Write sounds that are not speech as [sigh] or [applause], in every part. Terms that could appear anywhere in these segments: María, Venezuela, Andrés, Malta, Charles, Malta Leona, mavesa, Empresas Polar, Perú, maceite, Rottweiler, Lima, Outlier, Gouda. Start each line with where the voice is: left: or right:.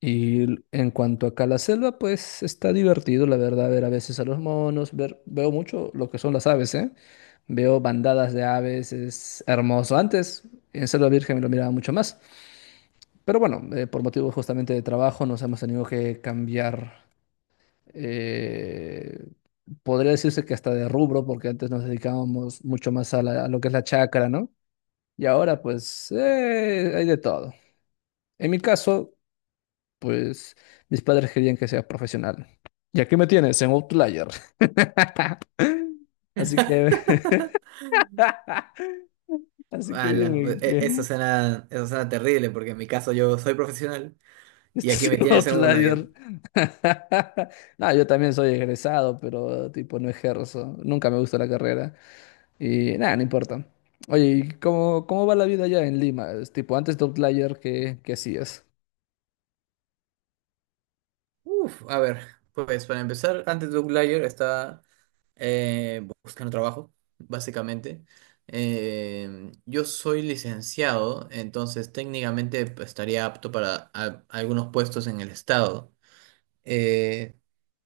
left: Y en cuanto acá a la selva, pues está divertido, la verdad, ver a veces a los monos, ver, veo mucho lo que son las aves, ¿eh? Veo bandadas de aves, es hermoso. Antes, en Selva Virgen lo miraba mucho más, pero bueno, por motivos justamente de trabajo nos hemos tenido que cambiar, eh, podría decirse que hasta de rubro, porque antes nos dedicábamos mucho más a lo que es la chacra, ¿no? Y ahora, pues, hay de todo. En mi caso, pues mis padres querían que sea profesional. Y aquí me tienes en Outlier. [laughs] Así que, [laughs] así que
right: Ala,
left: dime
right: e- eso
left: que [laughs]
right: suena, eso suena terrible porque en mi caso yo soy profesional y aquí
left: estás
right: me
left: en
right: tienes en un layer.
left: Outlier. [laughs] No, yo también soy egresado, pero tipo no ejerzo. Nunca me gustó la carrera. Y nada, no importa. Oye, ¿y cómo, cómo va la vida allá en Lima? Es tipo, antes de Outlier, ¿qué, qué hacías?
right: Uf, a ver, pues para empezar, antes de un layer está buscando trabajo, básicamente. Yo soy licenciado, entonces técnicamente pues, estaría apto para algunos puestos en el estado. Eh,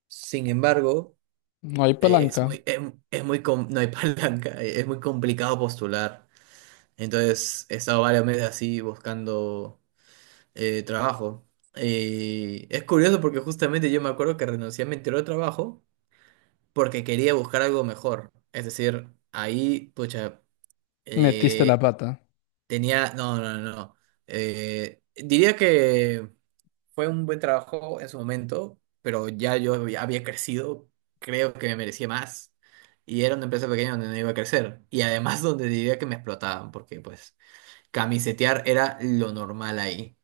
right: sin embargo,
left: No hay
right: eh, es
left: palanca.
right: muy, es, es muy, com- no hay [laughs] palanca, es muy complicado postular. Entonces he estado varios meses así buscando trabajo. Y es curioso porque justamente yo me acuerdo que renuncié a mi anterior trabajo porque quería buscar algo mejor. Es decir, ahí, pucha,
left: Metiste la
right: eh,
left: pata.
right: No, no, no, no. Diría que fue un buen trabajo en su momento, pero ya yo había crecido, creo que me merecía más. Y era una empresa pequeña donde no iba a crecer. Y además donde diría que me explotaban porque pues... Camisetear era lo normal ahí.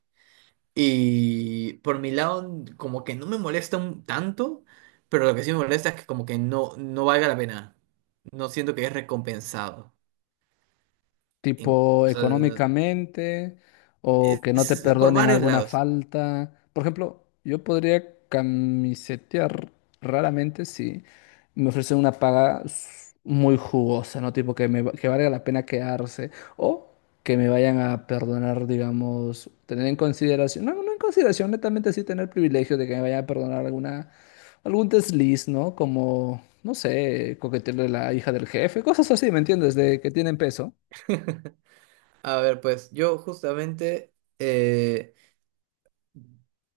right: Y por mi lado, como que no me molesta un tanto, pero lo que sí me molesta es que como que no, no valga la pena. No siento que es recompensado. En-
left: Tipo
right: o sea,
left: económicamente o
right: es,
left: que no te
right: es por
left: perdonen
right: varios
left: alguna
right: lados.
left: falta. Por ejemplo, yo podría camisetear raramente si me ofrecen una paga muy jugosa, ¿no? Tipo que que valga la pena quedarse o que me vayan a perdonar, digamos, tener en consideración, no, no en consideración, netamente sí tener privilegio de que me vayan a perdonar alguna algún desliz, ¿no? Como, no sé, coquetearle a la hija del jefe, cosas así, ¿me entiendes? De que tienen peso.
right: [laughs] A ver, pues yo justamente eh,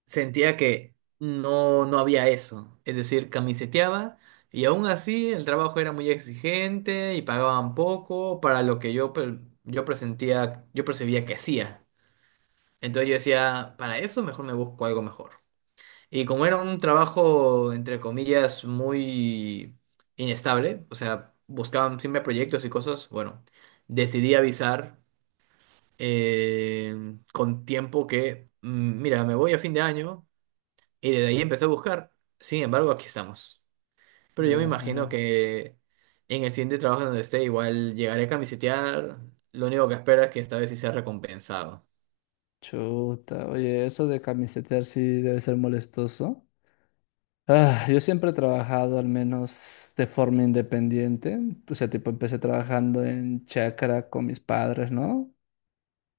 right: sentía que no, no había eso. Es decir, camiseteaba y aún así el trabajo era muy exigente y pagaban poco para lo que yo percibía que hacía. Entonces yo decía, para eso mejor me busco algo mejor. Y como era un trabajo, entre comillas, muy inestable, o sea, buscaban siempre proyectos y cosas, bueno, decidí avisar eh, con tiempo que, mira, me voy a fin de año. Y desde ahí empecé a buscar. Sin embargo, aquí estamos. Pero yo me
left: Dios
right: imagino
left: mío.
right: que en el siguiente trabajo donde esté, igual llegaré a camisetear. Lo único que espero es que esta vez sí sea recompensado.
left: Chuta. Oye, eso de camisetear sí debe ser molestoso. Ah, yo siempre he trabajado al menos de forma independiente. O sea, tipo, empecé trabajando en chacra con mis padres, ¿no?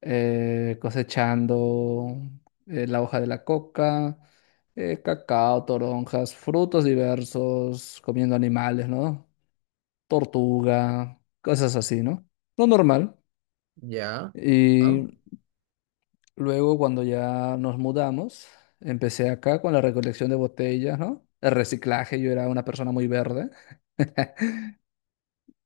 left: Cosechando la hoja de la coca, cacao, toronjas, frutos diversos, comiendo animales, ¿no? Tortuga, cosas así, ¿no? Lo normal.
right: Ya. Ah.
left: Y luego, cuando ya nos mudamos, empecé acá con la recolección de botellas, ¿no? El reciclaje, yo era una persona muy verde.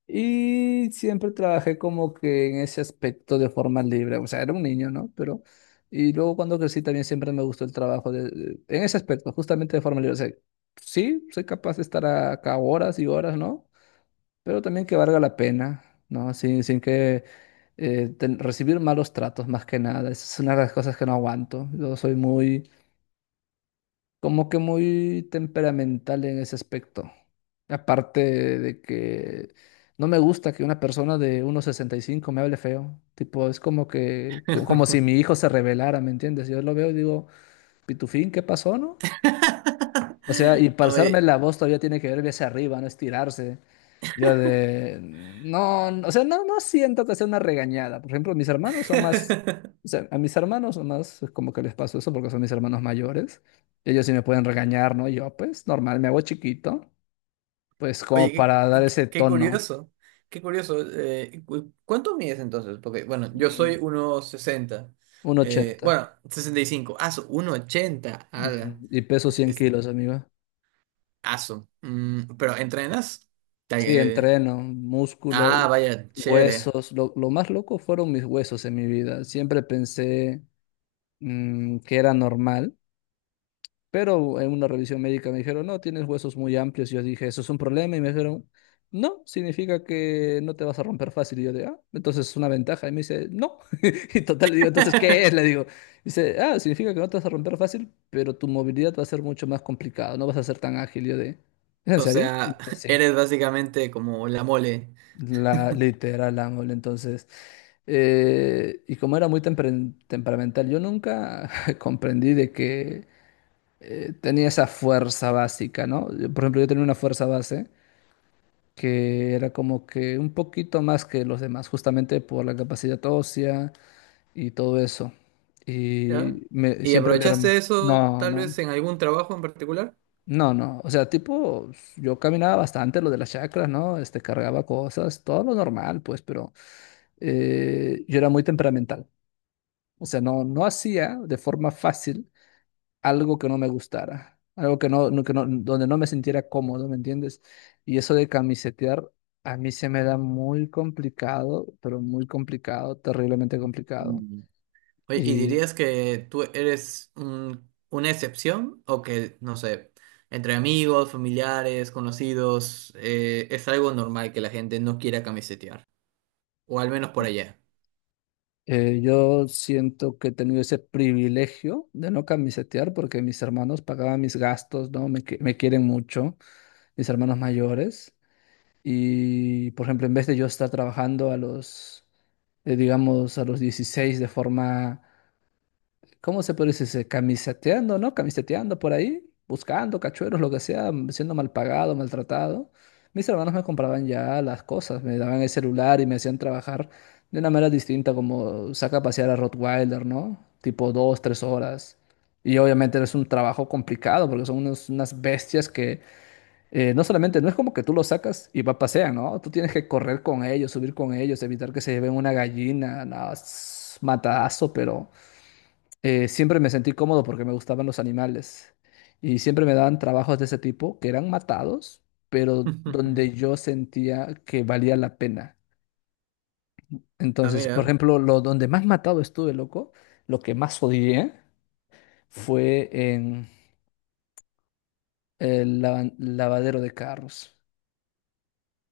left: Y siempre trabajé como que en ese aspecto de forma libre. O sea, era un niño, ¿no? Pero... Y luego cuando crecí también siempre me gustó el trabajo de... en ese aspecto, justamente de forma libre. O sea, sí, soy capaz de estar acá horas y horas, ¿no? Pero también que valga la pena, ¿no? Sin que recibir malos tratos más que nada. Esa es una de las cosas que no aguanto. Yo soy muy como que muy temperamental en ese aspecto. Aparte de que no me gusta que una persona de 1,65 me hable feo. Tipo, es como que, como si mi hijo se rebelara, ¿me entiendes? Yo lo veo y digo, Pitufín, ¿qué pasó, no? O sea, y
right: [laughs]
left: pasarme
right: Oye.
left: la voz todavía tiene que ver hacia arriba, no estirarse. Yo de... No, no, o sea, no, no siento que sea una regañada. Por ejemplo, mis hermanos son más...
right: [laughs]
left: O sea, a mis hermanos son más es como que les paso eso porque son mis hermanos mayores. Ellos sí me pueden regañar, ¿no? Yo, pues, normal, me hago chiquito. Pues como
right: Oye,
left: para dar ese
right: qué
left: tono.
right: curioso. Qué curioso. ¿Cuánto mides entonces? Porque, bueno, yo soy
left: Mm,
right: 1,60.
left: un ochenta
right: Bueno, 65. Ah, 1,80. Ala.
left: Y peso 100 kilos, amigo.
right: Aso. Pero ¿entrenas?
left: Sí,
right: Te-
left: entreno, músculo,
right: ah, vaya, chévere.
left: huesos. Lo más loco fueron mis huesos en mi vida. Siempre pensé... que era normal, pero en una revisión médica me dijeron, no, tienes huesos muy amplios. Y yo dije, ¿eso es un problema? Y me dijeron, no, significa que no te vas a romper fácil. Y yo de, ah, entonces es una ventaja. Y me dice, no. [laughs] Y total, le digo, entonces, ¿qué es? Le
right: [laughs]
left: digo, dice, ah, significa que no te vas a romper fácil, pero tu movilidad va a ser mucho más complicada, no vas a ser tan ágil. Y yo de, ¿es en
right: O
left: serio? Y me
right: sea,
left: dice,
right: [laughs]
left: sí.
right: eres básicamente como la mole.
left: La literal ángel, entonces. Y como era muy temperamental, yo nunca [laughs] comprendí de que tenía esa fuerza básica, ¿no? Yo, por ejemplo, yo tenía una fuerza base que era como que un poquito más que los demás, justamente por la capacidad ósea y todo eso.
right: ¿Ya?
left: Y me,
right: ¿Y
left: siempre mi hermano.
right: aprovechaste eso
left: No,
right: tal
left: no.
right: vez en algún trabajo en particular?
left: No, no. O sea, tipo, yo caminaba bastante lo de las chakras, ¿no? Este, cargaba cosas, todo lo normal, pues, pero yo era muy temperamental. O sea, no, no hacía de forma fácil algo que no me gustara, algo que que no, donde no me sintiera cómodo, ¿me entiendes? Y eso de camisetear a mí se me da muy complicado, pero muy complicado, terriblemente complicado.
right: Mm. Oye, ¿y
left: Y
right: dirías que tú eres una excepción o que, no sé, entre amigos, familiares, conocidos, es algo normal que la gente no quiera camisetear? O al menos por allá.
left: yo siento que he tenido ese privilegio de no camisetear porque mis hermanos pagaban mis gastos, ¿no? Me quieren mucho, mis hermanos mayores. Y, por ejemplo, en vez de yo estar trabajando a los, digamos, a los 16 de forma ¿cómo se puede decir? Camiseteando, ¿no? Camiseteando por ahí, buscando cachueros, lo que sea, siendo mal pagado, maltratado. Mis hermanos me compraban ya las cosas, me daban el celular y me hacían trabajar de una manera distinta, como saca a pasear a Rottweiler, ¿no? Tipo dos, tres horas. Y obviamente es un trabajo complicado porque son unas bestias que no solamente, no es como que tú los sacas y va pasean, ¿no? Tú tienes que correr con ellos, subir con ellos, evitar que se lleven una gallina, nada, es matadazo, pero siempre me sentí cómodo porque me gustaban los animales y siempre me daban trabajos de ese tipo que eran matados, pero
right: [laughs]
left: donde yo sentía que valía la pena.
right: Ah,
left: Entonces, por
right: mira,
left: ejemplo, lo donde más matado estuve, loco, lo que más odié fue en el lavadero de carros,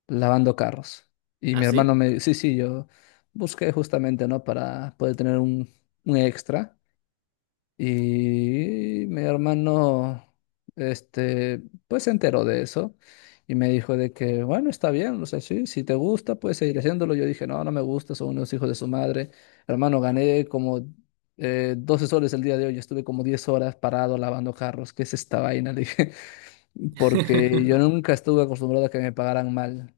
left: lavando carros. Y mi hermano
right: ¿así?
left: me, sí, sí, yo busqué justamente, ¿no? Para poder tener un extra. Y mi hermano, este, pues se enteró de eso y me dijo de que, bueno, está bien, o sea, sí, si te gusta, puedes seguir haciéndolo. Yo dije, no, no me gusta, son unos hijos de su madre. Hermano, gané como 12 soles el día de hoy, estuve como 10 horas parado lavando carros, ¿qué es esta vaina? Le dije, [laughs] porque yo
right: [laughs]
left: nunca estuve acostumbrado a que me pagaran mal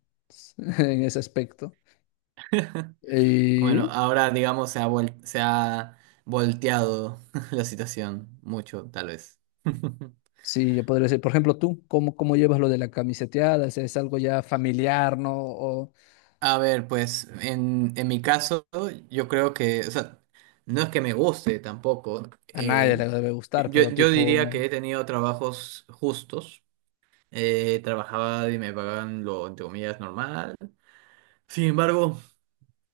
left: [laughs] en ese aspecto.
right: Bueno, ahora digamos se ha volteado [laughs] la situación mucho, tal vez. [laughs]
left: Sí, yo podría decir, por ejemplo, tú, ¿cómo, cómo llevas lo de la camiseteada? O sea, ¿es algo ya familiar, no? O
right: A ver, pues en mi caso, yo creo que, o sea, no es que me guste tampoco.
left: a nadie
right: eh,
left: le debe gustar,
right: yo,
left: pero
right: yo
left: tipo...
right: diría que he tenido trabajos justos. Trabajaba y me pagaban lo, entre comillas, normal. Sin embargo,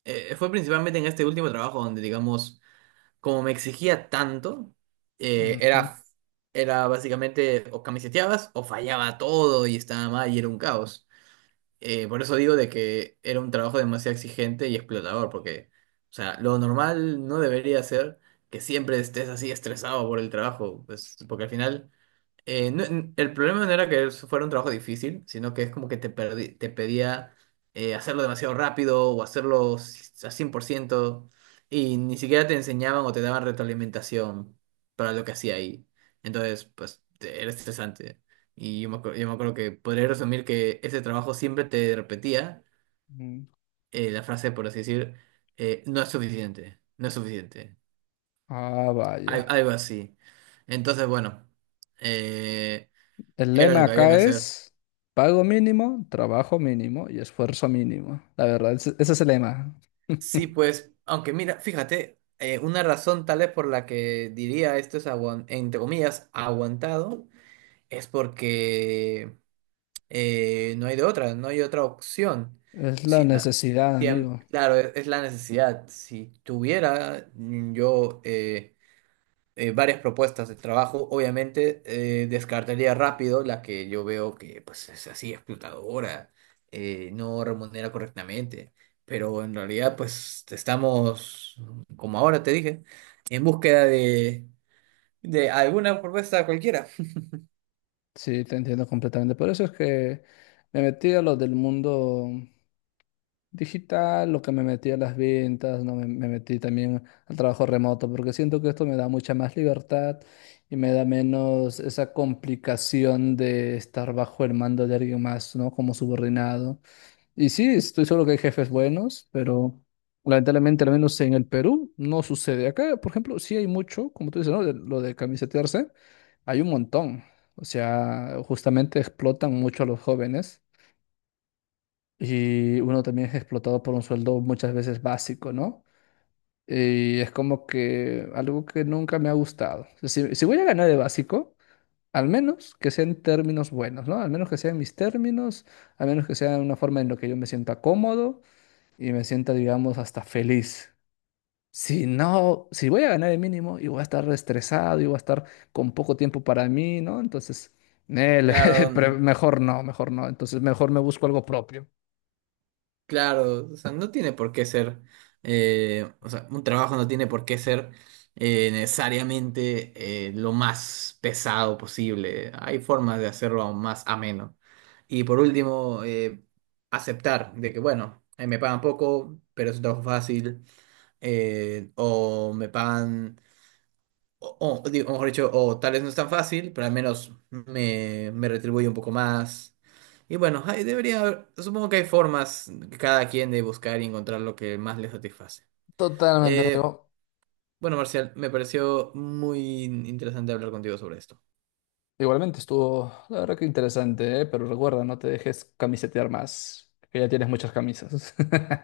right: fue principalmente en este último trabajo donde, digamos, como me exigía tanto, eh,
left: ujú,
right: era, era básicamente o camiseteabas o fallaba todo y estaba mal y era un caos. Por eso digo de que era un trabajo demasiado exigente y explotador, porque, o sea, lo normal no debería ser que siempre estés así estresado por el trabajo, pues, porque al final el problema no era que eso fuera un trabajo difícil, sino que es como que te pedía hacerlo demasiado rápido o hacerlo a 100% y ni siquiera te enseñaban o te daban retroalimentación para lo que hacía ahí. Entonces, pues era estresante. Y yo me acuerdo que podría resumir que ese trabajo siempre te repetía
left: ujú.
right: la frase, por así decir, no es suficiente, no es suficiente,
left: Ah, vaya.
right: algo así. Entonces, bueno, eh,
left: El
right: era
left: lema
right: lo que había que
left: acá
right: hacer.
left: es pago mínimo, trabajo mínimo y esfuerzo mínimo. La verdad, ese es el lema.
right: Sí,
left: [laughs]
right: pues, aunque mira, fíjate, una razón tal vez por la que diría esto es, entre comillas, aguantado, es porque no hay de otra, no hay otra opción.
left: Es la
right: Si la-
left: necesidad,
right: si am-
left: amigo.
right: Claro, la necesidad. Si tuviera yo varias propuestas de trabajo. Obviamente, descartaría rápido la que yo veo que pues, es así explotadora, no remunera correctamente. Pero en realidad, pues estamos, como ahora te dije, en búsqueda de alguna propuesta cualquiera.
left: Sí, te entiendo completamente. Por eso es que me metí a lo del mundo digital, lo que me metí a las ventas, ¿no? Me metí también al trabajo remoto, porque siento que esto me da mucha más libertad y me da menos esa complicación de estar bajo el mando de alguien más, ¿no? Como subordinado. Y sí, estoy seguro que hay jefes buenos, pero lamentablemente, al menos en el Perú, no sucede. Acá, por ejemplo, sí hay mucho, como tú dices, ¿no? De- lo de camisetearse, hay un montón. O sea, justamente explotan mucho a los jóvenes y uno también es explotado por un sueldo muchas veces básico, ¿no? Y es como que algo que nunca me ha gustado. O sea, si, si voy a ganar de básico, al menos que sean términos buenos, ¿no? Al menos que sean mis términos, al menos que sea una forma en la que yo me sienta cómodo y me sienta, digamos, hasta feliz. Si no, si voy a ganar el mínimo y voy a estar estresado y voy a estar con poco tiempo para mí, ¿no? Entonces,
right: [laughs]
left: nel, [laughs]
right: Claro,
left: mejor no, mejor no. Entonces, mejor me busco algo propio.
right: claro, o sea, no tiene por qué ser, o sea, un trabajo no tiene por qué ser necesariamente lo más pesado posible. Hay formas de hacerlo aún más ameno. Y por último, aceptar de que, bueno, me pagan poco, pero es un trabajo fácil, o me pagan digo, mejor dicho, o tal vez no es tan fácil, pero al menos me retribuye un poco más. Y bueno, hay debería haber, supongo que hay formas que cada quien de buscar y encontrar lo que más le satisface.
left: Totalmente,
right: Eh,
left: amigo.
right: bueno, Marcial, me pareció muy interesante hablar contigo sobre esto.
left: Igualmente estuvo, la verdad que interesante, ¿eh? Pero recuerda, no te dejes camisetear más, que ya tienes muchas camisas. [laughs]